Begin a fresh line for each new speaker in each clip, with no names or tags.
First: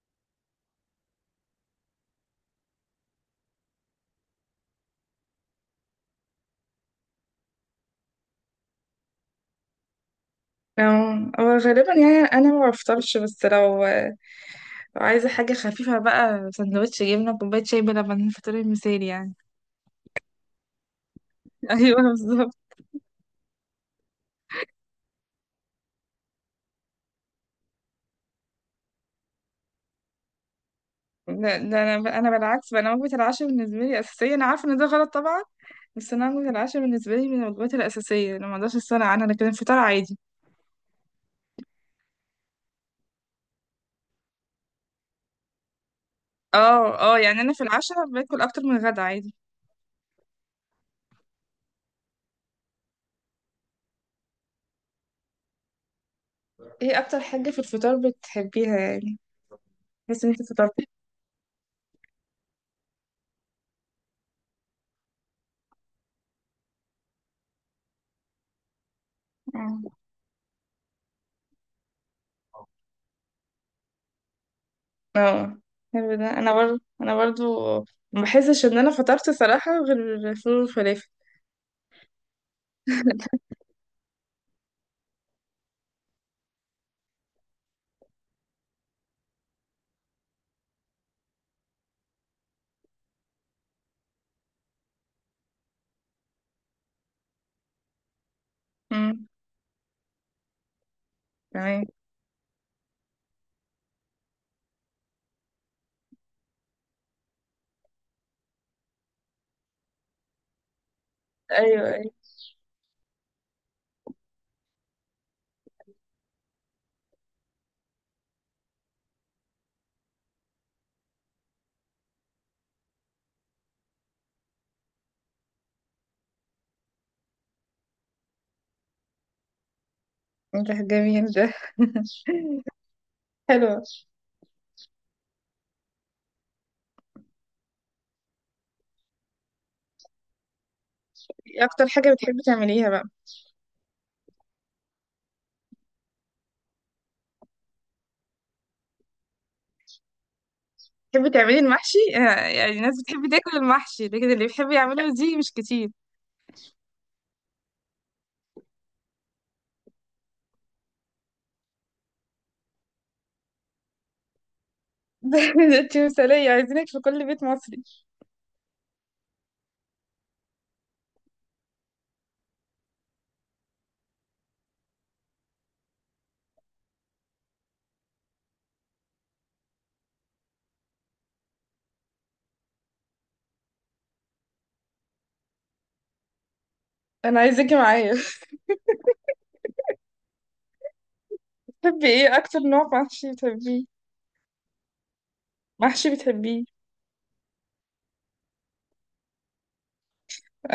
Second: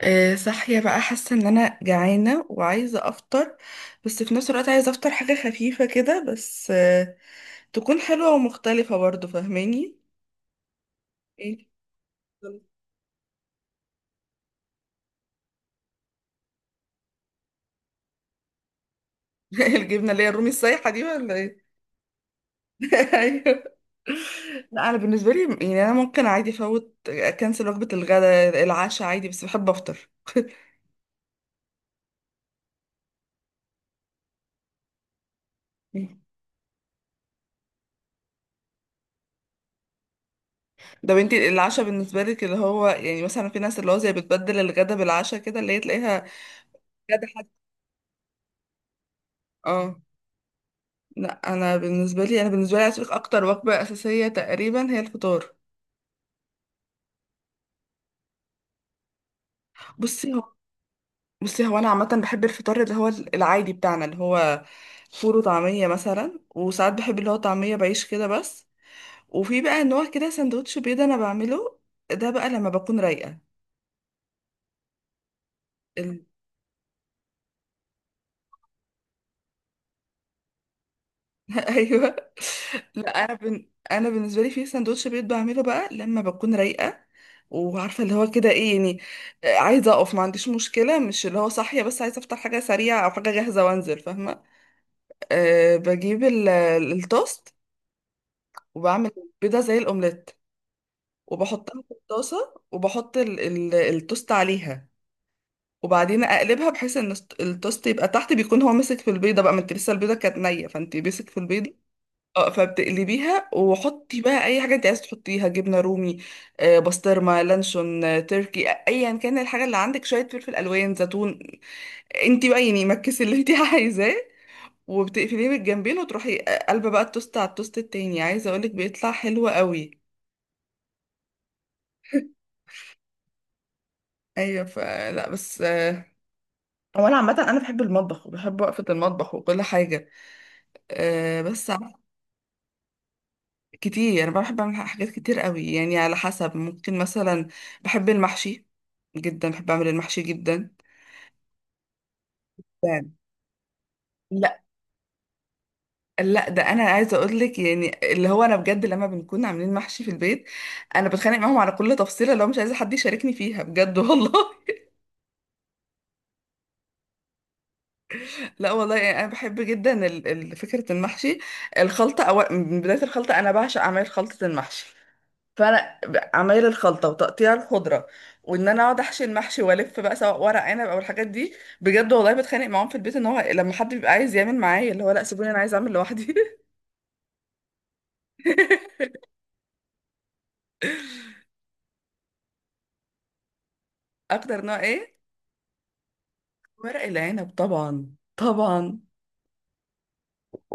صاحية بقى، حاسة ان انا جعانة وعايزة افطر. بس في نفس الوقت عايزة افطر حاجة خفيفة كده بس، تكون حلوة ومختلفة برضو. فاهماني؟
هو
ايه.
غالبا يعني انا ما بفطرش، بس لو عايزه حاجه خفيفه بقى سندوتش جبنه كوبايه شاي بلبن، فطوري المثالي يعني.
الجبنة اللي هي الرومي السايحة دي ولا ايه؟
ايوه بالظبط.
ايوه. لا، انا بالنسبة لي يعني انا ممكن عادي افوت، اكنسل وجبة الغداء، العشاء عادي، بس بحب افطر.
لا ده انا بالعكس بقى، انا وجبه العشاء بالنسبه لي اساسيه، انا عارفه ان ده غلط طبعا، بس انا وجبه العشاء بالنسبه لي من الوجبات الاساسيه، انا ما اقدرش استغنى عنها، لكن الفطار عادي.
ده بنتي العشاء بالنسبة لك اللي هو يعني مثلا في ناس اللي هو زي بتبدل الغدا بالعشاء كده اللي هي تلاقيها
اه اه،
غدا
يعني
حد.
انا في العشاء باكل اكتر من الغدا عادي.
اه. لا، انا بالنسبه لي عايز أقولك اكتر وجبه اساسيه تقريبا هي الفطار.
ايه اكتر حاجه في الفطار بتحبيها يعني؟ بس
بصي
انت
هو
فطرتي.
بصي هو انا عامه بحب الفطار اللي هو العادي بتاعنا اللي هو فول وطعميه مثلا، وساعات بحب اللي هو طعميه بعيش كده بس. وفي
آه.
بقى نوع كده سندوتش بيض انا بعمله، ده بقى لما بكون رايقه.
اه، حلو ده. انا برضو ما بحسش ان انا فطرت صراحة غير الفول والفلافل.
ايوه. لا انا بالنسبه لي في سندوتش بيض بعمله بقى لما بكون رايقه، وعارفه اللي هو كده ايه يعني. عايزه اقف، ما عنديش مشكله، مش اللي هو صاحيه بس عايزه افطر حاجه سريعه او حاجه جاهزه وانزل. فاهمه؟ بجيب التوست وبعمل
امم
بيضه زي الاومليت، وبحطها
تمام.
في الطاسه وبحط التوست عليها. وبعدين اقلبها بحيث ان التوست يبقى تحت، بيكون هو ماسك في البيضه بقى، ما انت لسه البيضه كانت نيه فانت ماسك في البيضه.
ايوه ايوه،
اه فبتقلبيها وحطي بقى اي حاجه انت عايزه تحطيها، جبنه رومي، بسطرمه، لانشون، تركي، ايا كان الحاجه اللي عندك، شويه فلفل الوان، زيتون، انت بقى يعني مكسي اللي انت عايزاه. وبتقفليه بالجنبين وتروحي قلبه بقى التوست على التوست التاني. عايزه اقولك بيطلع حلو قوي.
ده جميل ده. حلو.
ايوه فلا بس، هو انا عامه انا بحب المطبخ وبحب وقفه المطبخ وكل حاجه، آه،
إيه
بس
اكتر حاجة بتحبي تعمليها بقى؟
كتير. انا بحب اعمل حاجات كتير قوي يعني على حسب. ممكن مثلا بحب المحشي جدا، بحب اعمل المحشي جدا
بتحبي تعملي المحشي، آه، يعني الناس
يعني.
بتحب تاكل المحشي، لكن اللي
لا،
بيحب يعمله دي مش كتير.
لا ده انا عايزه اقول لك يعني اللي هو انا بجد لما بنكون عاملين محشي في البيت انا بتخانق معاهم على كل تفصيله، لو مش عايزه حد يشاركني فيها بجد والله.
ده انت مثالية، عايزينك في كل بيت مصري.
لا والله يعني انا بحب جدا فكره المحشي، الخلطه، أو من بدايه الخلطه. انا بعشق اعمال خلطه المحشي، فانا عمايل الخلطه وتقطيع الخضره، وان انا اقعد احشي المحشي والف بقى، سواء ورق عنب او الحاجات دي. بجد والله بتخانق معاهم في البيت ان هو لما حد بيبقى عايز يعمل معايا اللي هو لا، سيبوني انا عايز اعمل لوحدي.
انا عايزاكي معايا. بتحبي ايه اكتر نوع محشي بتحبيه؟
اكتر نوع ايه؟
محشي بتحبيه؟
ورق العنب طبعا، طبعا.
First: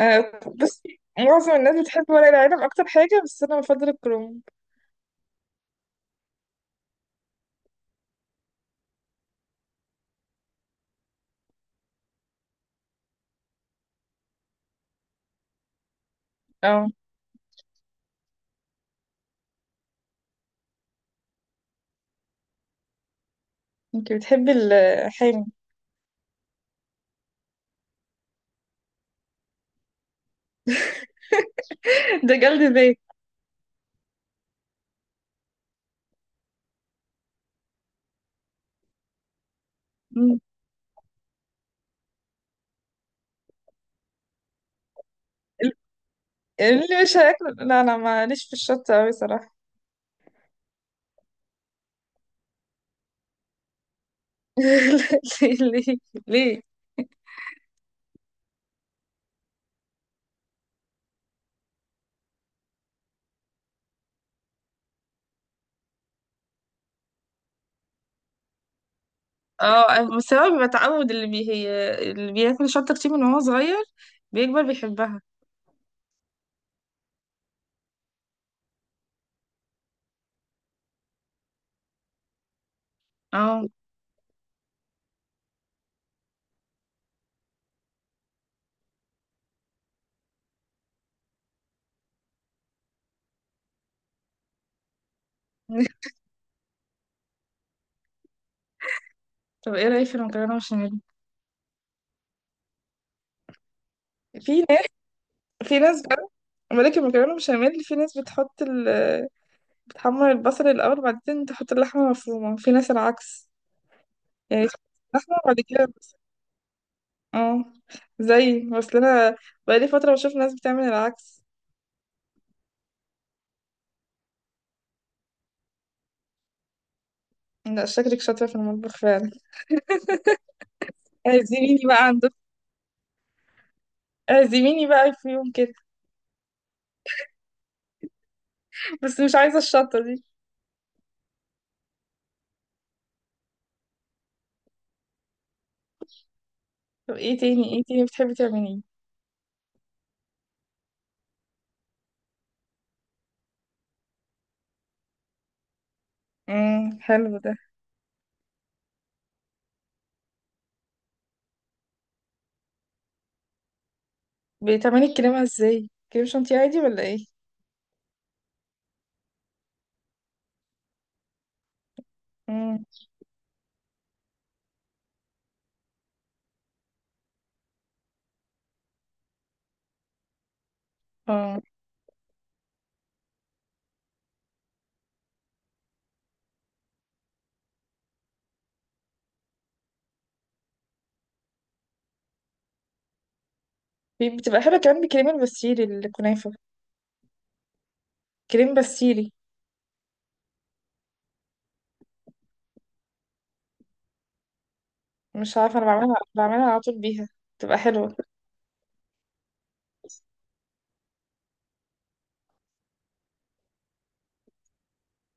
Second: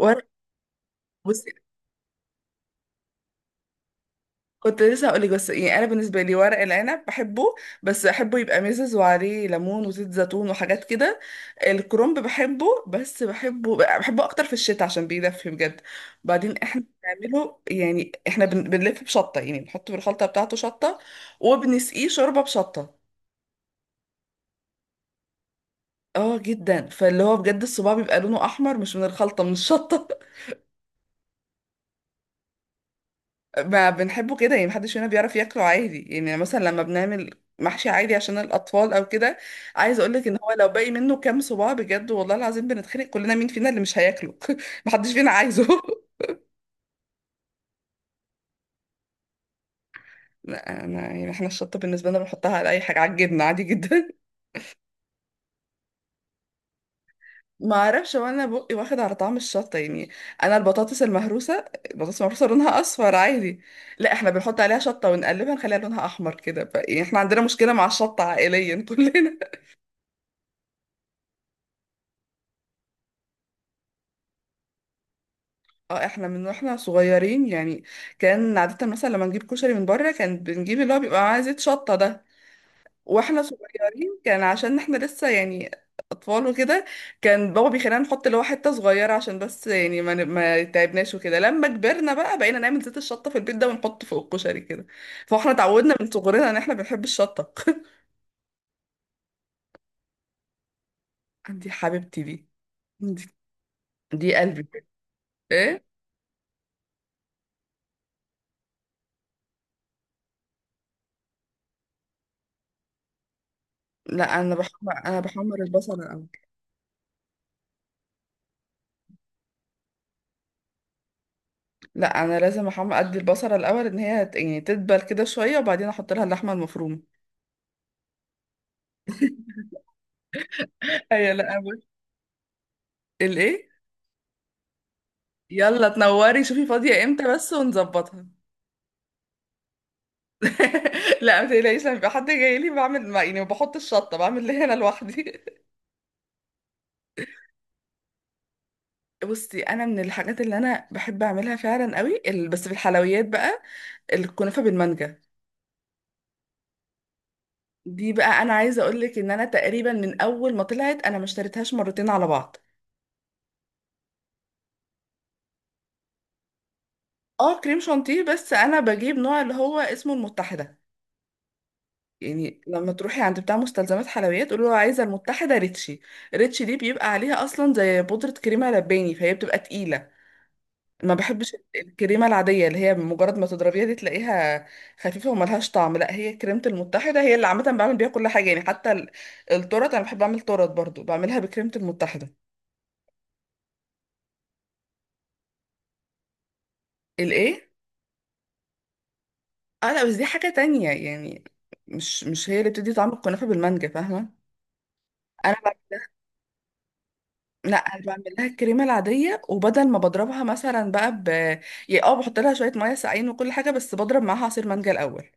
ورق.
بس
بصي
معظم الناس بتحب ورق العنب اكتر حاجة، بس انا بفضل الكرنب.
كنت لسه هقولك، بس يعني انا بالنسبه لي ورق العنب بحبه، بس احبه يبقى مزز وعليه ليمون وزيت زيتون وحاجات كده. الكرنب بحبه، بس بحبه، بحبه اكتر في الشتاء عشان بيدفي بجد. بعدين احنا
اه،
بنعمله يعني احنا بنلف بشطه، يعني بنحط بالخلطه بتاعته شطه وبنسقيه شوربه بشطه.
انت بتحبي الحامي؟
اه جدا، فاللي هو بجد الصباع بيبقى لونه احمر مش من الخلطه، من الشطه.
ده جلد ذات.
ما بنحبه كده يعني محدش فينا بيعرف ياكله عادي. يعني مثلا لما بنعمل محشي عادي عشان الأطفال أو كده، عايز أقولك إن
مم.
هو لو باقي منه كام صباع بجد والله العظيم بنتخانق كلنا مين فينا اللي مش هياكله. محدش فينا عايزه.
اللي مش هياكله، لا انا ماليش في الشطة اوي صراحة.
لا أنا يعني إحنا الشطة بالنسبة لنا بنحطها على أي حاجة، على الجبنة عادي جدا.
ليه؟ ليه؟ ليه؟
ما أعرفش، وأنا بقي واخد على طعم الشطة يعني. أنا البطاطس المهروسة، البطاطس المهروسة لونها أصفر عادي. لا، إحنا بنحط عليها شطة ونقلبها نخليها لونها أحمر كده يعني إحنا عندنا مشكلة مع الشطة عائليا كلنا.
اه، بسبب التعود، اللي بي هي اللي بياكل شطة كتير من وهو صغير بيكبر بيحبها.
اه احنا من واحنا صغيرين يعني، كان عادة مثلا لما نجيب كشري من بره كان بنجيب اللي هو بيبقى معاه زيت شطة ده. واحنا
اه.
صغيرين كان عشان احنا لسه يعني اطفال وكده، كان بابا بيخلينا نحط اللي هو حتة صغيرة عشان بس يعني ما تعبناش وكده. لما كبرنا بقى بقينا نعمل زيت الشطة في البيت ده ونحط فوق الكشري كده. فاحنا اتعودنا من صغرنا ان احنا بنحب الشطة.
طب ايه رأيك في المكرونة بشاميل؟
دي حبيبتي دي. دي, دي
في ناس،
قلبي.
في
ايه؟
ناس بقى، ملك المكرونة بشاميل، في ناس بتحط ال... بتحمر البصل الأول وبعدين تحط اللحمة المفرومة، في ناس العكس،
لا،
يعني
انا
لحمة
بحمر
وبعد كده.
البصل الاول.
اه، زي اصل انا بقالي فترة بشوف ناس بتعمل العكس.
لا انا لازم احمر، ادي البصله الاول ان هي يعني تدبل كده شويه وبعدين احط لها اللحمه المفرومه.
لا، شكلك شاطرة في المطبخ فعلا.
ايوه. لا
اعزميني
بص.
بقى عندك،
الايه؟
اعزميني بقى في يوم كده،
يلا تنوري، شوفي فاضيه امتى بس ونظبطها.
بس مش عايزة الشطة دي.
لا ما تقلقيش، لما يبقى حد جاي لي بعمل، ما يعني ما بحط الشطه، بعمل اللي هنا لوحدي.
طب ايه تاني، ايه تاني بتحبي تعمليه؟
بصي انا من الحاجات اللي انا بحب اعملها فعلا قوي، بس في الحلويات بقى الكنافه بالمانجا.
حلو ده.
دي بقى انا عايزه اقول لك ان انا تقريبا من اول ما طلعت انا ما اشتريتهاش مرتين على بعض.
بتعملي الكريمة ازاي؟ كريم شانتيه عادي ولا ايه؟
اه كريم شانتيه، بس انا بجيب نوع اللي هو اسمه المتحده. يعني
امم.
لما تروحي عند بتاع مستلزمات حلويات قولي له عايزه المتحده ريتشي. ريتشي دي بيبقى عليها اصلا زي بودره كريمه لباني، فهي بتبقى تقيله. ما بحبش
اه،
الكريمه العاديه اللي هي مجرد ما تضربيها دي تلاقيها خفيفه وملهاش طعم. لا هي كريمه المتحده هي اللي عامه بعمل بيها كل حاجه يعني، حتى التورت انا بحب اعمل تورت برضو بعملها بكريمه المتحده.
بتبقى حلوة كمان بكريم البسيلي الكنافة.
الايه؟
كريم بسيلي.
اه لا بس دي حاجه تانية يعني، مش هي اللي بتدي طعم الكنافه بالمانجا. فاهمه؟ انا
مش عارفة، انا بعملها، بعملها على طول بيها،
لا
بتبقى
انا
حلوة.
بعمل لها الكريمه العاديه وبدل ما بضربها مثلا بقى يعني اه بحط لها شويه ميه ساقعين وكل حاجه، بس بضرب معاها عصير مانجا الاول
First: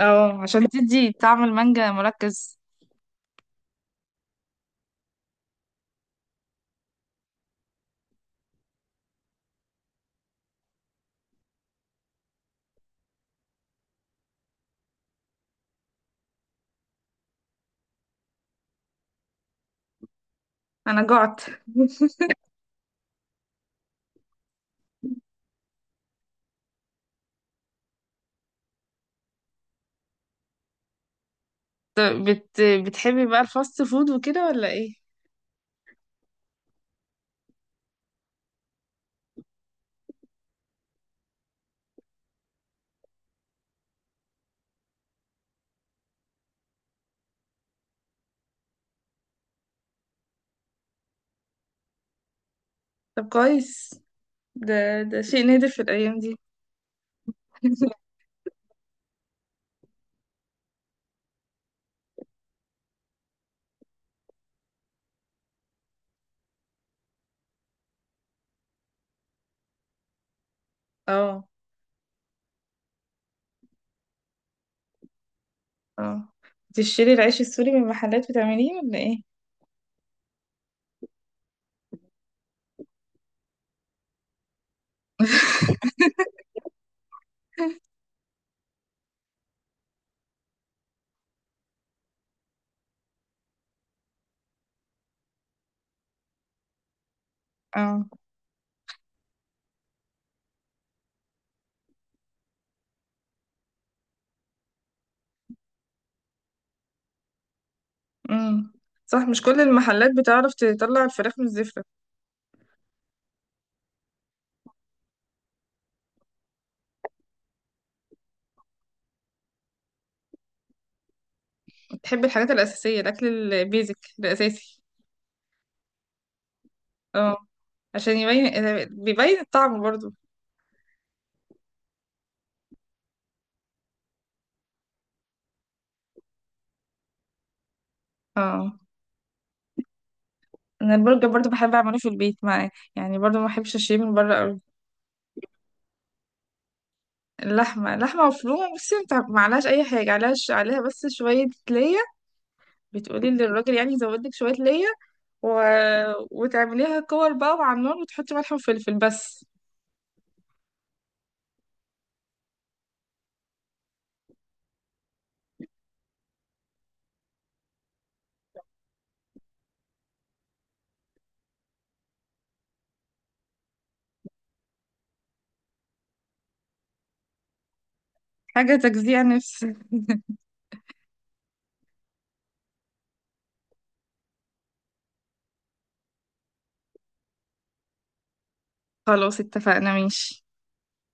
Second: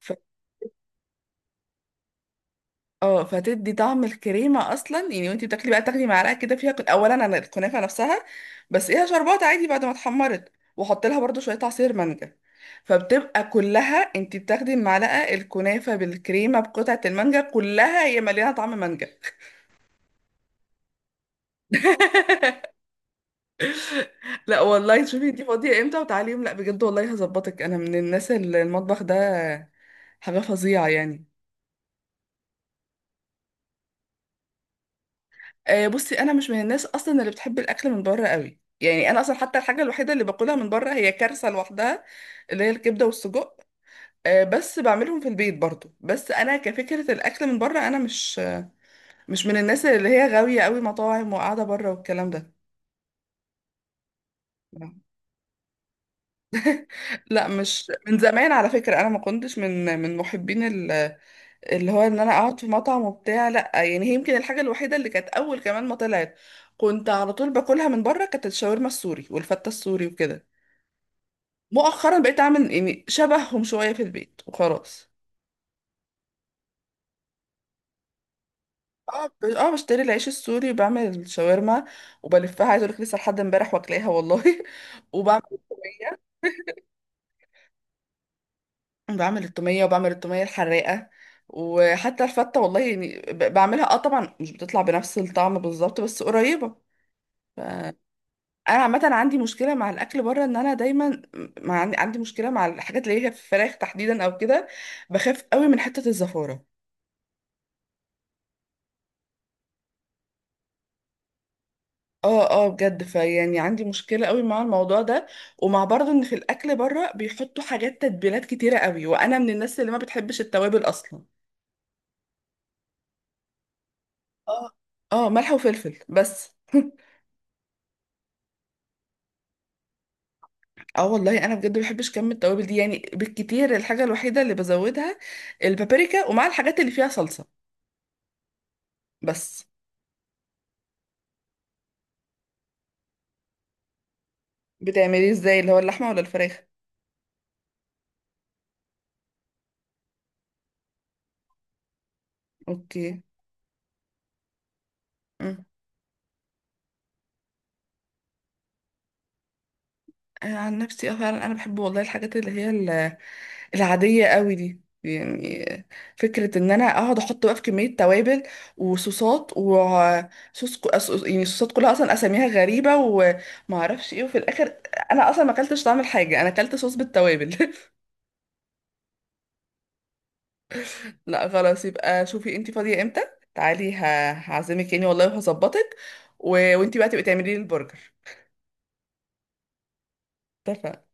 ف...
عشان تدي طعم المانجا مركز.
اه، فتدي طعم الكريمه اصلا يعني. وانتي بتاكلي بقى تاخدي معلقه كده فيها اولا انا الكنافه نفسها بس ايه شربات عادي بعد ما اتحمرت، واحط لها برضو شويه عصير مانجا، فبتبقى كلها. انتي بتاخدي المعلقه الكنافه بالكريمه بقطعه المانجا كلها هي مليانه طعم مانجا.
انا جعت.
لا والله شوفي دي فاضية امتى وتعالي يوم، لا بجد والله هظبطك، انا من الناس اللي المطبخ ده حاجة فظيعة يعني.
طب بتحبي بقى الفاست فود وكده ولا ايه؟
آه، بصي انا مش من الناس اصلا اللي بتحب الاكل من بره قوي. يعني انا اصلا حتى الحاجة الوحيدة اللي باكلها من بره هي كارثة لوحدها، اللي هي الكبدة والسجق. آه، بس بعملهم في البيت برضو. بس انا كفكرة الاكل من بره انا مش مش من الناس اللي هي غاوية قوي مطاعم وقاعدة بره والكلام ده.
طب كويس، ده ده شيء نادر في الايام دي.
لا مش من زمان على فكرة، انا ما كنتش من محبين اللي هو ان انا اقعد في مطعم وبتاع. لا يعني هي يمكن الحاجه الوحيده اللي كانت اول كمان ما طلعت كنت على طول باكلها من بره، كانت الشاورما السوري والفته السوري وكده.
اه
مؤخرا بقيت اعمل يعني شبههم شويه في البيت وخلاص.
اه. تشتري العيش السوري من محلات بتعمليه ولا ايه؟
اه بشتري العيش السوري وبعمل الشاورما وبلفها. عايز اقول لك لسه لحد امبارح واكلاها والله. وبعمل التوميه. بعمل التوميه وبعمل التوميه الحراقه. وحتى الفته والله يعني، بعملها اه. طبعا مش بتطلع بنفس الطعم بالظبط بس قريبه.
اه.
انا عامه عندي مشكله مع الاكل بره ان انا دايما مع عندي عندي مشكله مع الحاجات اللي هي في الفراخ تحديدا او كده، بخاف قوي من حته الزفاره.
امم صح، مش كل المحلات بتعرف تطلع الفراخ من الزفرة.
اه اه بجد، فيعني عندي مشكله قوي مع الموضوع ده. ومع برضه ان في الاكل بره بيحطوا حاجات تتبيلات كتيره قوي، وانا من الناس اللي ما بتحبش التوابل اصلا.
بتحب الحاجات الأساسية، الأكل البيزك
اه
الأساسي.
اه، ملح وفلفل بس.
اه، عشان يبين، بيبين الطعم برضو.
اه والله انا بجد ما بحبش كم التوابل دي يعني. بالكتير الحاجه الوحيده اللي بزودها البابريكا، ومع الحاجات اللي فيها صلصه
اه،
بس.
انا البرجر برضو بحب اعمله في البيت، معاه يعني برضو ما بحبش اشتريه من بره قوي.
بتعمليه ازاي اللي هو اللحمه ولا الفراخ؟
اللحمة، لحمة مفرومة، بصي انت ما عليهاش أي حاجة، عليها عليها بس شوية ليا.
اوكي.
بتقولي للراجل يعني يزود لك شوية ليا و...
مم.
وتعمليها كور بقى مع النار، وتحطي ملح وفلفل بس.
انا عن نفسي اه فعلا انا بحب والله الحاجات اللي هي العاديه قوي دي يعني. فكره ان انا اقعد احط بقى في كميه توابل وصوصات وصوص يعني صوصات كلها اصلا اساميها غريبه وما اعرفش ايه، وفي الاخر انا اصلا ما اكلتش طعم الحاجه، انا اكلت صوص بالتوابل.
حاجة تجزيع نفسي.
لا خلاص يبقى شوفي انتي فاضيه امتى تعالي، هعزمك يعني والله وهظبطك و... وانتي بقى تبقي تعملي لي البرجر.
خلاص، اتفقنا ماشي.
اتفقنا.